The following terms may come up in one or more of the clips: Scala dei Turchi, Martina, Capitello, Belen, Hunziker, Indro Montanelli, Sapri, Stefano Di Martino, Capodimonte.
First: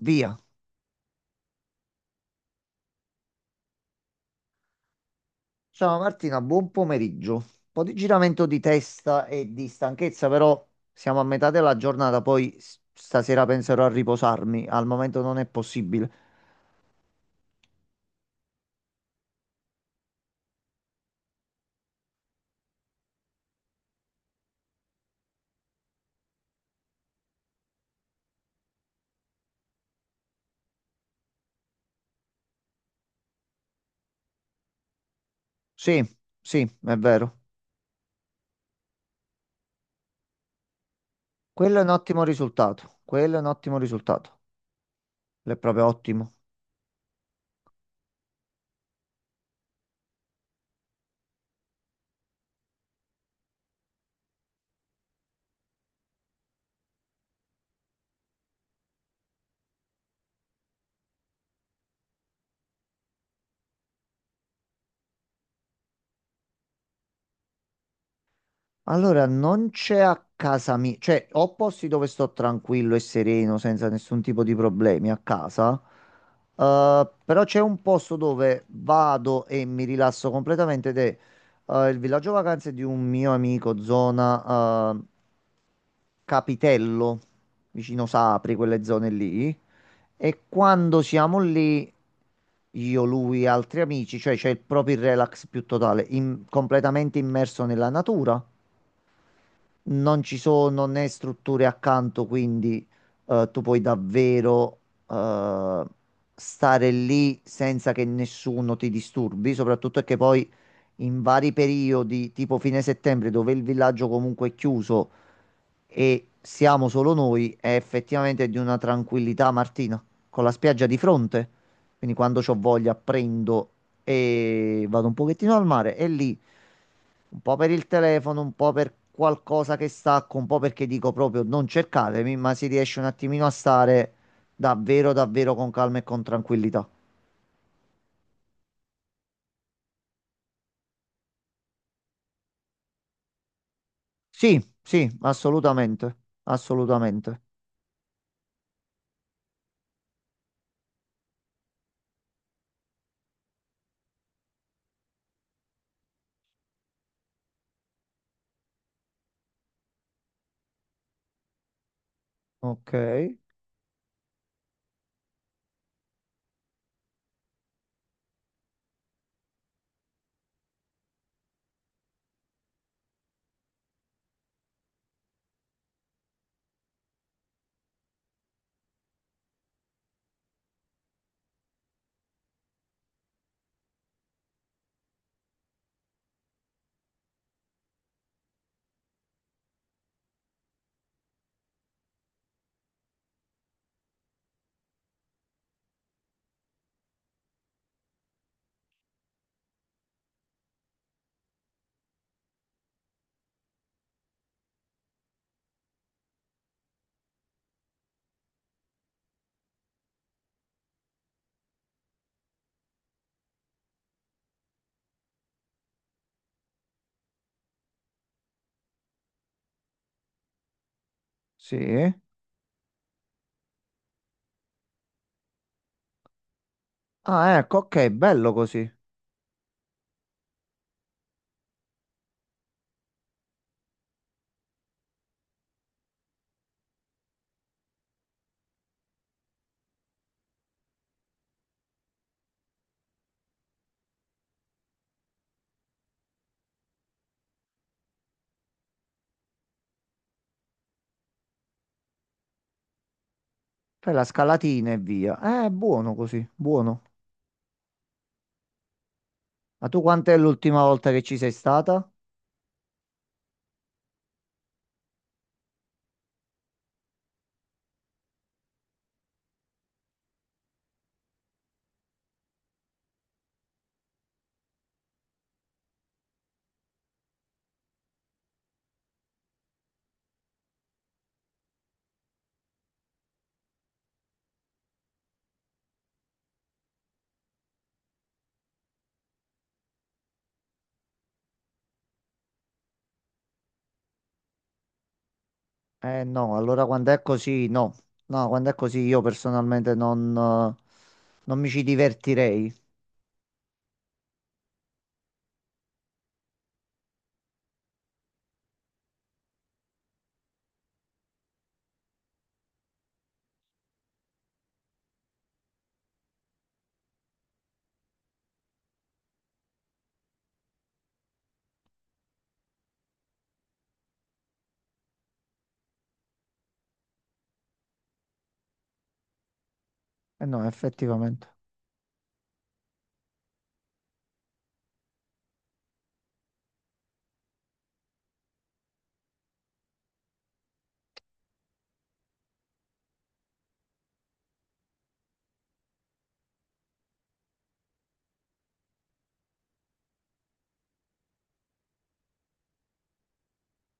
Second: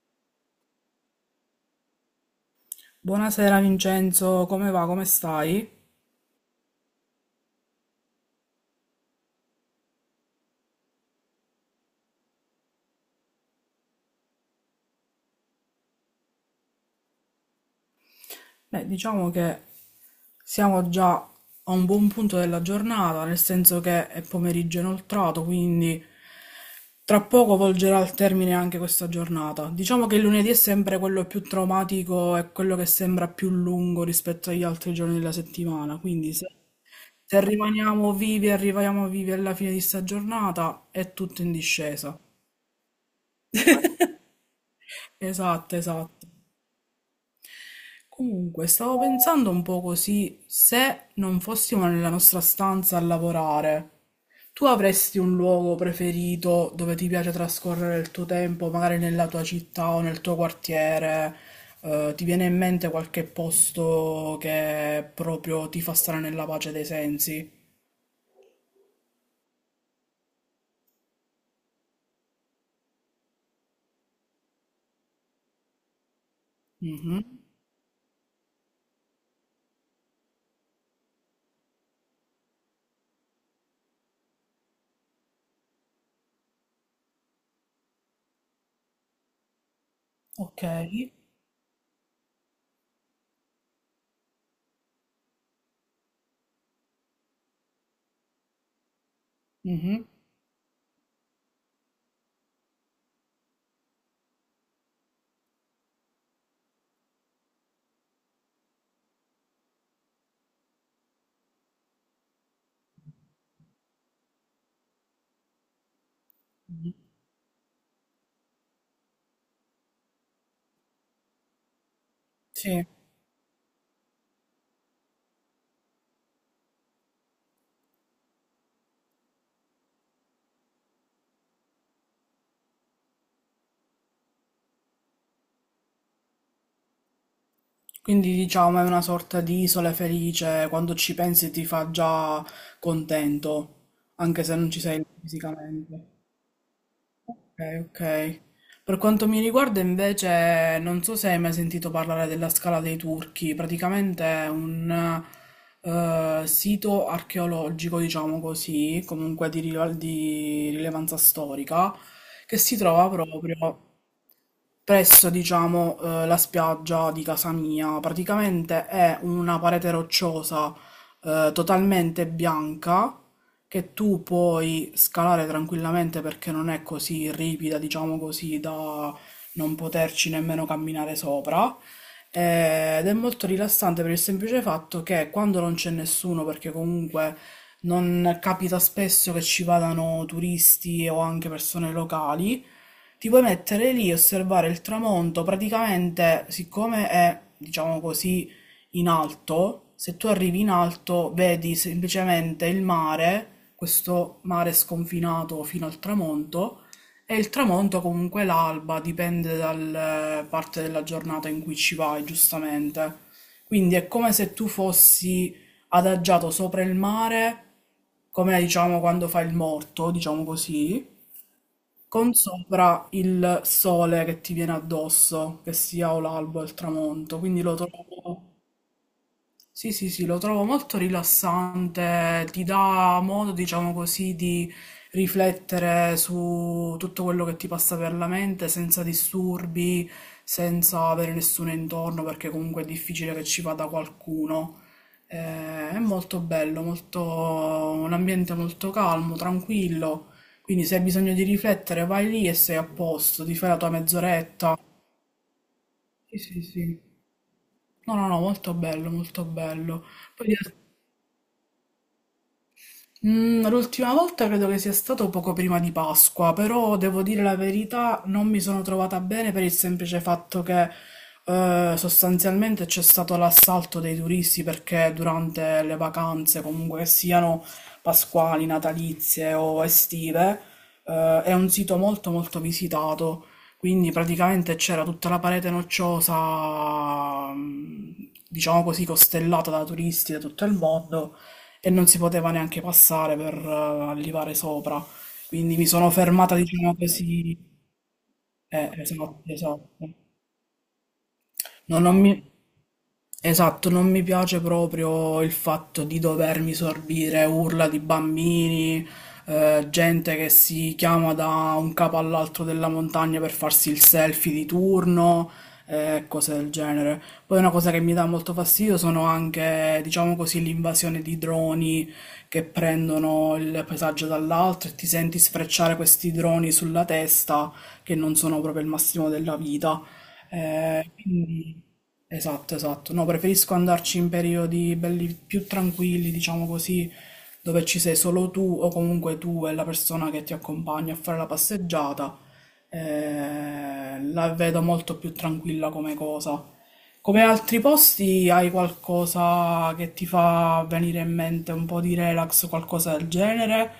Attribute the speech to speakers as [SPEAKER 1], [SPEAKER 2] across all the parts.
[SPEAKER 1] Via.
[SPEAKER 2] Buonasera Vincenzo, come va? Come stai?
[SPEAKER 1] Ciao Martina, buon pomeriggio. Un po' di giramento di testa e di stanchezza, però siamo a metà della giornata, poi stasera penserò a riposarmi. Al momento non è possibile.
[SPEAKER 2] Beh, diciamo che siamo già a un buon punto della giornata, nel senso che è pomeriggio inoltrato, quindi tra poco volgerà al termine anche questa giornata. Diciamo che il lunedì è sempre quello più traumatico e quello che sembra più lungo rispetto agli altri giorni della settimana,
[SPEAKER 1] Sì,
[SPEAKER 2] quindi se,
[SPEAKER 1] sì, è vero.
[SPEAKER 2] se rimaniamo vivi, arriviamo vivi alla fine di sta giornata, è tutto in
[SPEAKER 1] Quello è un
[SPEAKER 2] discesa.
[SPEAKER 1] ottimo risultato. Quello è un ottimo risultato. Quello è
[SPEAKER 2] Esatto,
[SPEAKER 1] proprio
[SPEAKER 2] esatto.
[SPEAKER 1] ottimo.
[SPEAKER 2] Comunque, stavo pensando un po' così, se non fossimo nella nostra stanza a lavorare, tu avresti un luogo preferito dove ti piace trascorrere il tuo tempo, magari nella tua città o nel tuo quartiere? Ti viene in mente qualche posto che proprio ti fa stare nella pace dei sensi?
[SPEAKER 1] Allora, non c'è a casa mia, cioè ho posti dove sto tranquillo e sereno senza nessun tipo di problemi a casa,
[SPEAKER 2] Mhm.
[SPEAKER 1] però c'è un posto dove vado e mi rilasso completamente ed è il villaggio vacanze di un mio amico, zona Capitello, vicino Sapri, quelle zone lì. E
[SPEAKER 2] Ok.
[SPEAKER 1] quando siamo lì, io, lui e altri amici, cioè c'è il proprio il relax più totale, completamente immerso nella natura,
[SPEAKER 2] Mhm.
[SPEAKER 1] non ci sono né strutture accanto, quindi tu puoi davvero eh, stare lì senza che nessuno ti disturbi, soprattutto è che poi in vari periodi, tipo fine settembre, dove il villaggio comunque è chiuso, e siamo solo noi, è effettivamente di una tranquillità, Martina, con la spiaggia di fronte. Quindi quando c'ho
[SPEAKER 2] Sì.
[SPEAKER 1] voglia prendo e vado un pochettino al mare e lì un po' per il telefono, un po' per qualcosa che stacco, un po' perché dico proprio non cercatemi, ma si riesce un attimino a stare davvero, davvero con calma e con tranquillità.
[SPEAKER 2] Quindi diciamo è una sorta di isola felice, quando ci pensi ti fa già contento, anche se
[SPEAKER 1] Sì,
[SPEAKER 2] non ci sei
[SPEAKER 1] sì,
[SPEAKER 2] fisicamente.
[SPEAKER 1] assolutamente, assolutamente.
[SPEAKER 2] Ok, ok. Per quanto mi riguarda invece, non so se hai mai sentito parlare della Scala dei Turchi, praticamente è un sito archeologico, diciamo così, comunque di rilevanza storica, che si
[SPEAKER 1] Ok,
[SPEAKER 2] trova proprio presso, diciamo, la spiaggia di casa mia. Praticamente è una parete rocciosa, totalmente bianca che tu puoi scalare tranquillamente perché non è così ripida, diciamo così, da non poterci nemmeno camminare sopra. Ed è molto rilassante per il semplice fatto che quando non c'è nessuno, perché comunque non capita spesso che ci vadano turisti o anche persone locali, ti puoi mettere lì e osservare il tramonto, praticamente siccome è, diciamo così, in alto, se tu arrivi in alto vedi semplicemente il mare, questo mare sconfinato fino al tramonto, e il tramonto comunque l'alba, dipende dalla parte della giornata in cui ci vai, giustamente. Quindi è come se tu fossi adagiato sopra il mare, come diciamo quando fai il morto, diciamo così,
[SPEAKER 1] sì.
[SPEAKER 2] con sopra il sole che ti viene addosso, che sia o l'alba o il tramonto,
[SPEAKER 1] Ah,
[SPEAKER 2] quindi lo
[SPEAKER 1] ecco, ok, bello
[SPEAKER 2] trovo
[SPEAKER 1] così.
[SPEAKER 2] sì, sì, sì, lo trovo molto rilassante, ti dà modo, diciamo così, di riflettere su tutto quello che ti passa per la mente senza disturbi, senza avere nessuno intorno, perché comunque è difficile che ci vada qualcuno. È molto bello, molto... un ambiente molto calmo, tranquillo, quindi se hai bisogno di riflettere vai lì e sei a posto, ti fai la tua
[SPEAKER 1] Fai la
[SPEAKER 2] mezz'oretta.
[SPEAKER 1] scalatina e via. Buono
[SPEAKER 2] Sì,
[SPEAKER 1] così,
[SPEAKER 2] sì, sì.
[SPEAKER 1] buono.
[SPEAKER 2] No, no, no, molto bello, molto
[SPEAKER 1] Ma tu
[SPEAKER 2] bello.
[SPEAKER 1] quant'è
[SPEAKER 2] Poi di-
[SPEAKER 1] l'ultima volta che ci sei stata?
[SPEAKER 2] Mm, l'ultima volta credo che sia stato poco prima di Pasqua, però devo dire la verità, non mi sono trovata bene per il semplice fatto che sostanzialmente c'è stato l'assalto dei turisti perché durante le vacanze, comunque che siano pasquali, natalizie o estive, è un sito molto molto visitato. Quindi praticamente c'era tutta la parete nocciosa, diciamo così, costellata da turisti da tutto il mondo e non si poteva neanche passare per arrivare sopra. Quindi mi sono
[SPEAKER 1] Eh
[SPEAKER 2] fermata,
[SPEAKER 1] no, allora
[SPEAKER 2] diciamo
[SPEAKER 1] quando è
[SPEAKER 2] così.
[SPEAKER 1] così, no. No, quando è così io
[SPEAKER 2] Esatto, esatto.
[SPEAKER 1] personalmente non, non mi ci
[SPEAKER 2] Non, non mi...
[SPEAKER 1] divertirei.
[SPEAKER 2] Esatto, non mi piace proprio il fatto di dovermi sorbire urla di bambini, gente che si chiama da un capo all'altro della montagna per farsi il selfie di turno, cose del genere. Poi una cosa che mi dà molto fastidio sono anche, diciamo così, l'invasione di droni che prendono il paesaggio dall'altro e ti senti sfrecciare questi droni sulla testa che non sono proprio il massimo della vita.
[SPEAKER 1] Eh no, effettivamente.
[SPEAKER 2] Quindi, esatto, esatto. No, preferisco andarci in periodi belli più tranquilli, diciamo così, dove ci sei solo tu o comunque tu e la persona che ti accompagna a fare la passeggiata. La vedo molto più tranquilla come cosa. Come altri posti, hai qualcosa che ti fa venire in mente un po' di relax, qualcosa del genere,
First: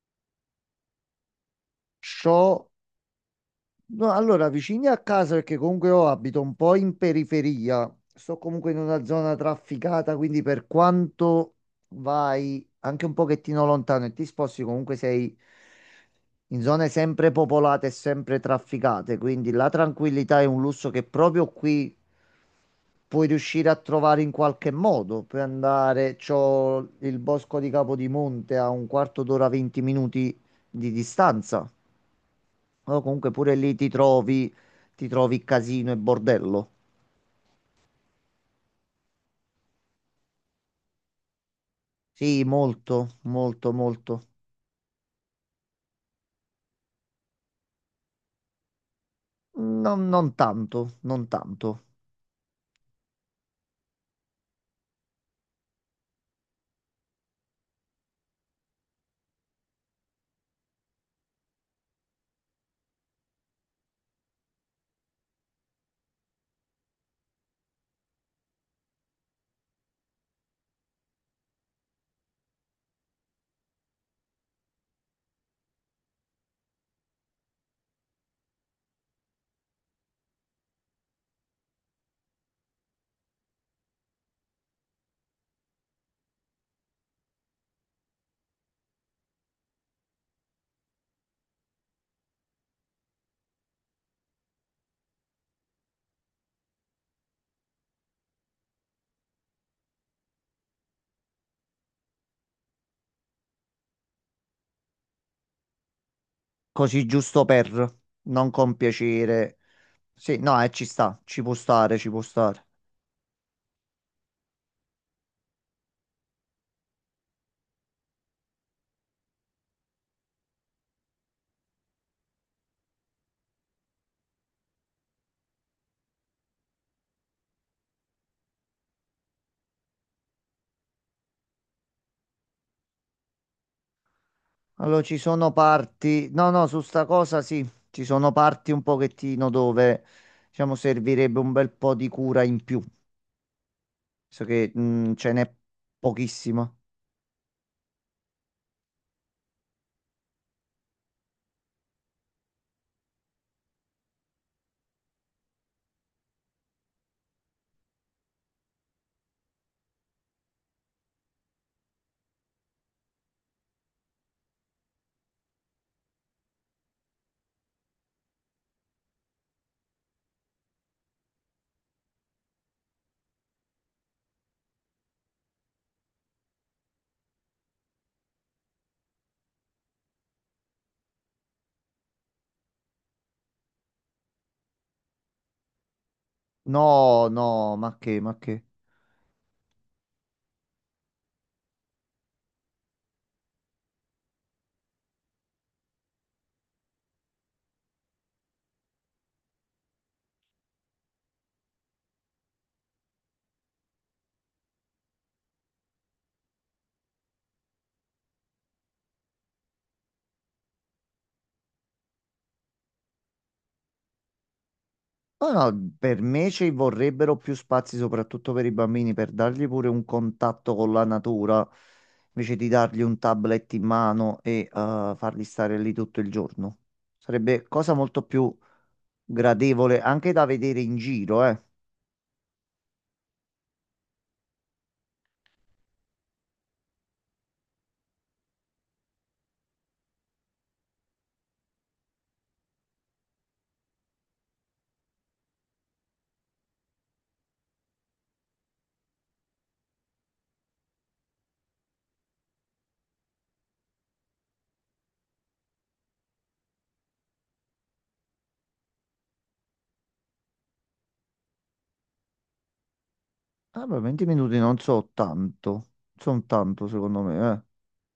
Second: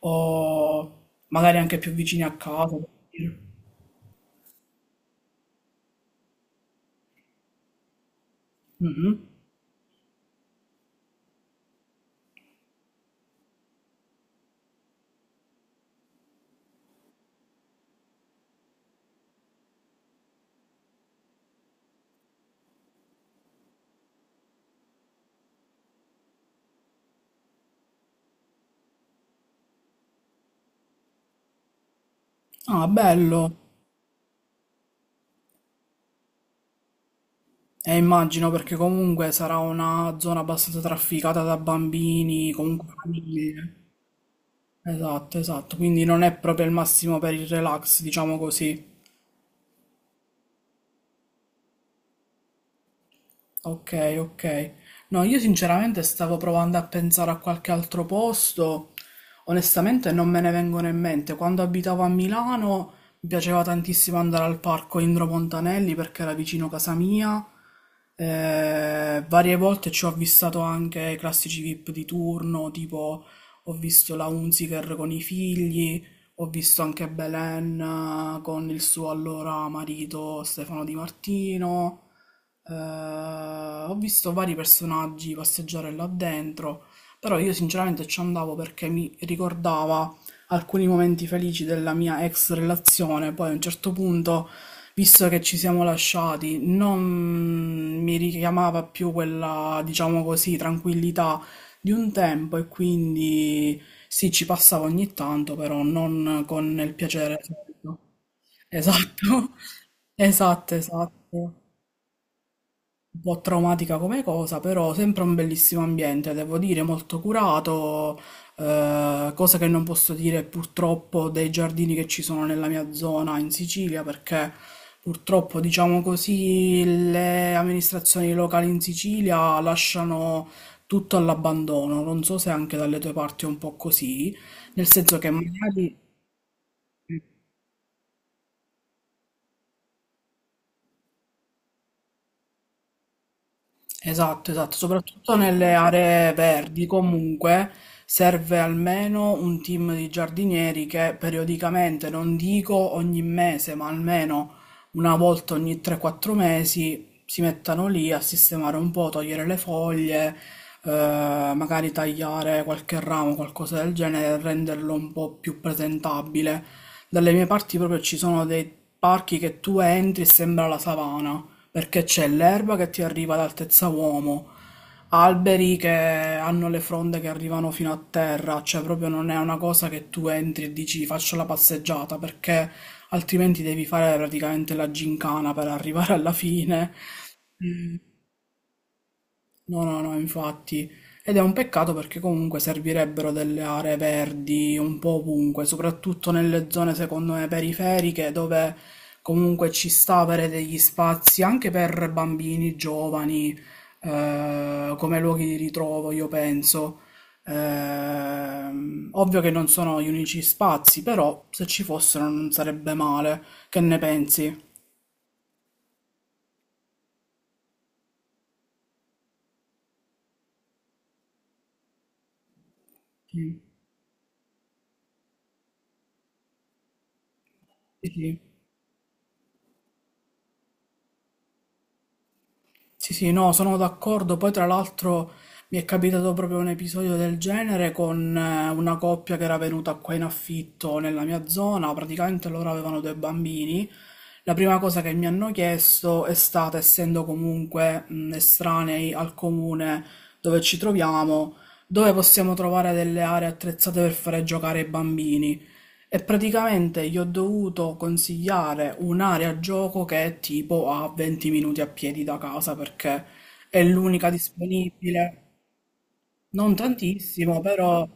[SPEAKER 2] o magari anche più vicini a
[SPEAKER 1] Ciò.
[SPEAKER 2] casa? Per dire.
[SPEAKER 1] No, allora, vicini a casa, perché comunque io abito un po' in periferia, sto comunque in una
[SPEAKER 2] Mhm.
[SPEAKER 1] zona trafficata, quindi per quanto vai anche un pochettino lontano e ti sposti, comunque sei in zone sempre popolate e sempre trafficate, quindi la tranquillità è un lusso che proprio qui puoi riuscire a trovare in qualche modo. Puoi andare, c'ho il bosco di Capodimonte a un quarto d'ora, 20 minuti di distanza.
[SPEAKER 2] Ah,
[SPEAKER 1] O comunque
[SPEAKER 2] bello.
[SPEAKER 1] pure lì ti trovi casino e bordello.
[SPEAKER 2] Immagino perché comunque sarà una zona abbastanza trafficata da
[SPEAKER 1] Sì,
[SPEAKER 2] bambini, comunque
[SPEAKER 1] molto, molto,
[SPEAKER 2] famiglie.
[SPEAKER 1] molto.
[SPEAKER 2] Esatto, esatto, quindi non è proprio il massimo per il relax, diciamo così.
[SPEAKER 1] Non, non tanto, non tanto.
[SPEAKER 2] Ok, ok. No, io sinceramente stavo provando a pensare a qualche altro posto. Onestamente non me ne vengono in mente. Quando abitavo a Milano mi piaceva tantissimo andare al parco Indro Montanelli perché era vicino casa mia. Varie volte ci ho avvistato anche i classici VIP di turno, tipo ho visto la Hunziker con i figli, ho visto anche Belen con il suo allora marito Stefano Di Martino. Eh, Ho visto vari personaggi passeggiare là dentro, però io sinceramente ci andavo perché mi ricordava alcuni momenti felici della mia ex relazione. Poi a un certo punto, visto che ci siamo lasciati, non mi richiamava più quella, diciamo così, tranquillità di un tempo e quindi sì, ci passavo ogni tanto, però non con il
[SPEAKER 1] Così
[SPEAKER 2] piacere.
[SPEAKER 1] giusto per,
[SPEAKER 2] solito.
[SPEAKER 1] non con
[SPEAKER 2] Esatto,
[SPEAKER 1] piacere. Sì, no,
[SPEAKER 2] esatto,
[SPEAKER 1] ci
[SPEAKER 2] esatto
[SPEAKER 1] sta, ci può stare, ci può stare.
[SPEAKER 2] un po' traumatica come cosa, però sempre un bellissimo ambiente, devo dire, molto curato, cosa che non posso dire purtroppo dei giardini che ci sono nella mia zona in Sicilia, perché purtroppo, diciamo così, le amministrazioni locali in Sicilia lasciano tutto all'abbandono. Non so se anche dalle tue parti è un po' così, nel
[SPEAKER 1] Allora, ci
[SPEAKER 2] senso che
[SPEAKER 1] sono
[SPEAKER 2] magari
[SPEAKER 1] parti... No, no, su sta cosa sì, ci sono parti un pochettino dove, diciamo, servirebbe un bel po' di cura in più. So
[SPEAKER 2] Esatto,
[SPEAKER 1] che
[SPEAKER 2] esatto,
[SPEAKER 1] mm, ce
[SPEAKER 2] soprattutto
[SPEAKER 1] n'è
[SPEAKER 2] nelle aree
[SPEAKER 1] pochissima.
[SPEAKER 2] verdi comunque serve almeno un team di giardinieri che periodicamente, non dico ogni mese, ma almeno una volta ogni 3-4 mesi si mettano lì a sistemare un po', togliere le foglie, magari tagliare qualche ramo, qualcosa del genere, renderlo un po' più presentabile. Dalle mie parti proprio ci sono dei parchi che tu entri e sembra la savana perché c'è l'erba che ti arriva ad altezza uomo, alberi che hanno le fronde che arrivano fino a terra, cioè proprio non è una cosa che tu entri e dici faccio la passeggiata, perché altrimenti devi fare praticamente la gincana per arrivare alla fine.
[SPEAKER 1] No, no, ma che, ma che.
[SPEAKER 2] No, no, no, infatti. Ed è un peccato perché comunque servirebbero delle aree verdi un po' ovunque, soprattutto nelle zone, secondo me, periferiche, dove comunque ci sta avere degli spazi anche per bambini, giovani, come luoghi di ritrovo, io penso. Ovvio che non sono gli unici spazi, però se ci fossero non sarebbe male. Che ne pensi?
[SPEAKER 1] No, no, per me ci vorrebbero più spazi, soprattutto per i bambini, per dargli pure un contatto con la natura, invece di dargli un
[SPEAKER 2] Sì,
[SPEAKER 1] tablet in mano e farli stare lì tutto il giorno. Sarebbe cosa
[SPEAKER 2] sì.
[SPEAKER 1] molto
[SPEAKER 2] Sì.
[SPEAKER 1] più gradevole anche da vedere in giro, eh.
[SPEAKER 2] Sì, sì, no, sono d'accordo. Poi, tra l'altro, mi è capitato proprio un episodio del genere con una coppia che era venuta qua in affitto nella mia zona. Praticamente loro avevano due bambini. La prima cosa che mi hanno chiesto è stata, essendo comunque estranei al comune dove ci troviamo, dove possiamo trovare delle aree attrezzate per fare giocare i bambini. E praticamente gli ho dovuto consigliare un'area gioco che è tipo a 20 minuti a piedi da casa perché è
[SPEAKER 1] Ah, beh, 20
[SPEAKER 2] l'unica
[SPEAKER 1] minuti non so
[SPEAKER 2] disponibile.
[SPEAKER 1] tanto, sono
[SPEAKER 2] Non
[SPEAKER 1] tanto secondo me, eh.
[SPEAKER 2] tantissimo, però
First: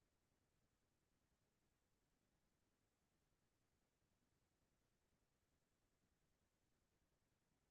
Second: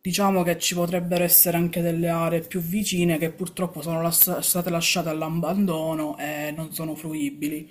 [SPEAKER 2] diciamo che ci potrebbero essere anche delle aree più vicine che purtroppo state lasciate all'abbandono e non sono fruibili.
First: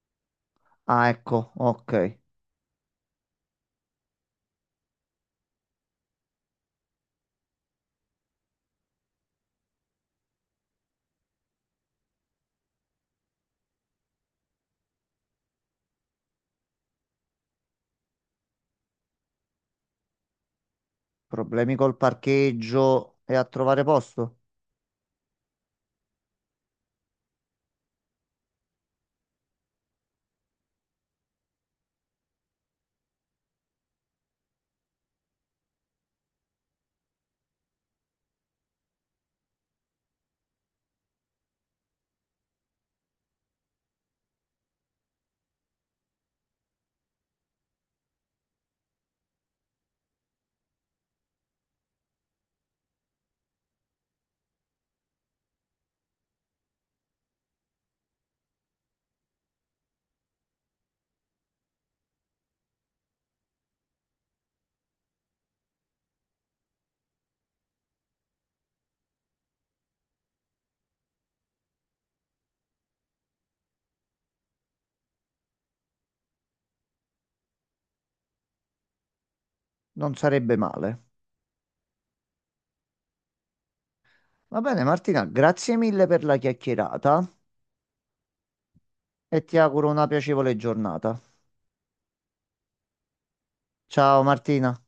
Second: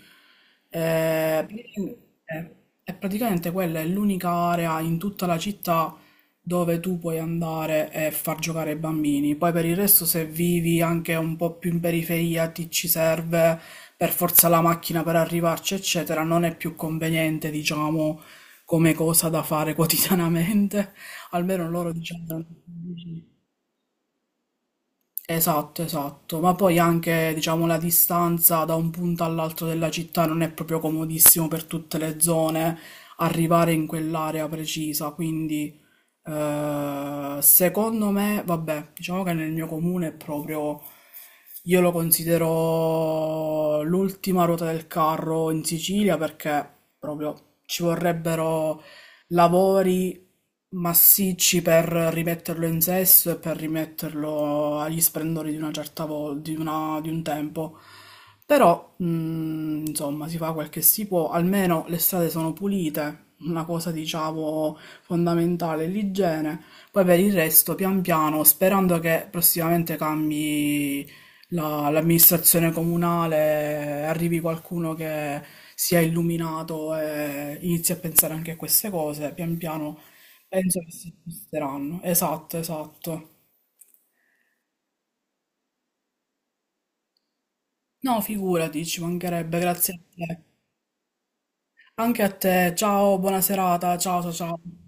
[SPEAKER 1] Ah,
[SPEAKER 2] Eh,
[SPEAKER 1] ecco, ok.
[SPEAKER 2] eh, E praticamente quella è l'unica area in tutta la città dove tu puoi andare e far giocare i bambini. Poi per il resto, se vivi anche un po' più in periferia, ti ci serve per forza la macchina per arrivarci, eccetera, non è più conveniente, diciamo come cosa da fare quotidianamente, almeno
[SPEAKER 1] Problemi
[SPEAKER 2] loro
[SPEAKER 1] col
[SPEAKER 2] diciamo.
[SPEAKER 1] parcheggio e a trovare posto?
[SPEAKER 2] Esatto, esatto, ma poi anche diciamo la distanza da un punto all'altro della città non è proprio comodissimo per tutte le zone arrivare in quell'area precisa, quindi secondo me, vabbè, diciamo che nel mio comune è proprio, io lo considero l'ultima ruota del carro in Sicilia perché proprio ci vorrebbero lavori massicci per rimetterlo in sesto e per rimetterlo agli splendori di una certa volta, di un tempo. Però, insomma, si fa quel che si può, almeno le strade sono pulite, una cosa, diciamo, fondamentale è l'igiene. Poi per il resto, pian piano, sperando che prossimamente cambi l'amministrazione comunale, arrivi qualcuno che sia illuminato e inizi a pensare anche a queste cose, pian piano.
[SPEAKER 1] Non sarebbe
[SPEAKER 2] Penso che
[SPEAKER 1] male.
[SPEAKER 2] si sposteranno. Esatto, esatto.
[SPEAKER 1] Va bene, Martina, grazie mille per la chiacchierata
[SPEAKER 2] No, figurati, ci
[SPEAKER 1] e ti
[SPEAKER 2] mancherebbe,
[SPEAKER 1] auguro
[SPEAKER 2] grazie a
[SPEAKER 1] una
[SPEAKER 2] te.
[SPEAKER 1] piacevole giornata.
[SPEAKER 2] Anche a te. Ciao, buona serata. Ciao,
[SPEAKER 1] Ciao
[SPEAKER 2] ciao,
[SPEAKER 1] Martina.
[SPEAKER 2] ciao.